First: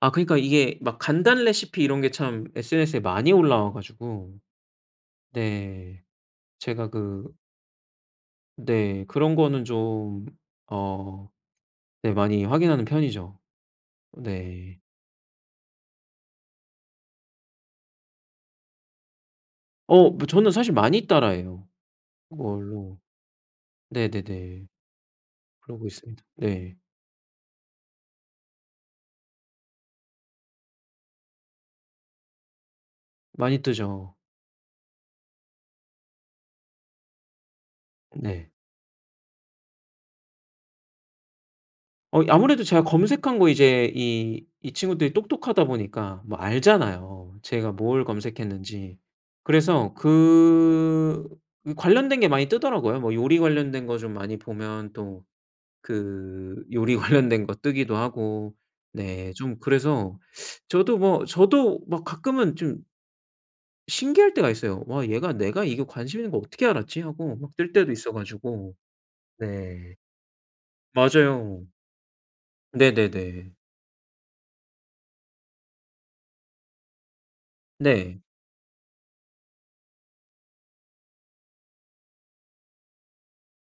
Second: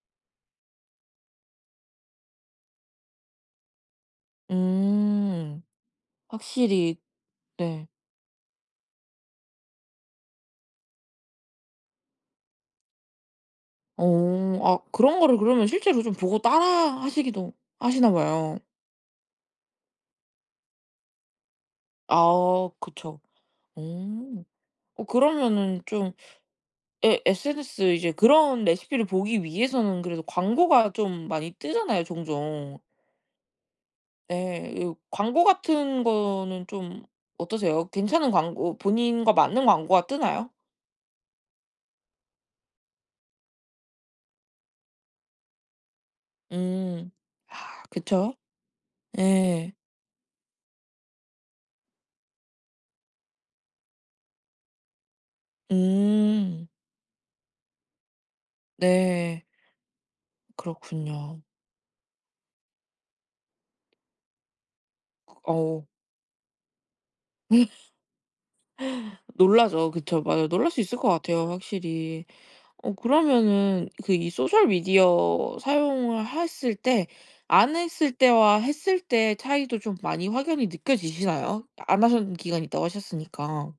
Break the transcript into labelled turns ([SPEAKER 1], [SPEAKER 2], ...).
[SPEAKER 1] 아 그니까 이게 막 간단 레시피 이런 게 참 SNS에 많이 올라와 가지고
[SPEAKER 2] 음.
[SPEAKER 1] 네. 제가
[SPEAKER 2] 확실히
[SPEAKER 1] 그
[SPEAKER 2] 네.
[SPEAKER 1] 네. 그런 거는 좀 어 네 많이 확인하는 편이죠.
[SPEAKER 2] 오. 아
[SPEAKER 1] 네.
[SPEAKER 2] 그런 거를 그러면 실제로 좀 보고 따라하시기도 하시나 봐요.
[SPEAKER 1] 어 뭐 저는 사실 많이 따라해요,
[SPEAKER 2] 아
[SPEAKER 1] 그걸로.
[SPEAKER 2] 그쵸. 오.
[SPEAKER 1] 네네네.
[SPEAKER 2] 어 그러면은
[SPEAKER 1] 그러고
[SPEAKER 2] 좀
[SPEAKER 1] 있습니다. 네.
[SPEAKER 2] 예 SNS 이제 그런 레시피를 보기 위해서는 그래도 광고가 좀 많이 뜨잖아요 종종.
[SPEAKER 1] 많이 뜨죠.
[SPEAKER 2] 네 이 광고 같은 거는 좀 어떠세요? 괜찮은
[SPEAKER 1] 네.
[SPEAKER 2] 광고 본인과 맞는 광고가 뜨나요?
[SPEAKER 1] 어 이 아무래도 제가 검색한 거 이제 이 이 친구들이 똑똑하다 보니까 뭐
[SPEAKER 2] 음.
[SPEAKER 1] 알잖아요
[SPEAKER 2] 아
[SPEAKER 1] 제가 뭘
[SPEAKER 2] 그쵸.
[SPEAKER 1] 검색했는지.
[SPEAKER 2] 예.
[SPEAKER 1] 그래서 그 그 관련된 게 많이 뜨더라고요. 뭐 요리 관련된 거 좀 많이 보면 또 그
[SPEAKER 2] 음.
[SPEAKER 1] 요리 관련된 거 뜨기도 하고 네
[SPEAKER 2] 네.
[SPEAKER 1] 좀 그래서 저도 뭐
[SPEAKER 2] 그렇군요.
[SPEAKER 1] 저도 막 가끔은 좀 신기할 때가 있어요. '와 얘가 내가 이거
[SPEAKER 2] 어우.
[SPEAKER 1] 관심 있는 거 어떻게 알았지?' 하고 막 뜰 때도 있어 가지고.
[SPEAKER 2] 놀라죠.
[SPEAKER 1] 네.
[SPEAKER 2] 그쵸. 맞아요. 놀랄 수 있을 것 같아요
[SPEAKER 1] 맞아요.
[SPEAKER 2] 확실히. 어
[SPEAKER 1] 네네네.
[SPEAKER 2] 그러면은 그 이 소셜 미디어 사용을 했을 때 안 했을
[SPEAKER 1] 네.
[SPEAKER 2] 때와 했을 때 차이도 좀 많이 확연히 느껴지시나요? 안 하셨던 기간이 있다고 하셨으니까.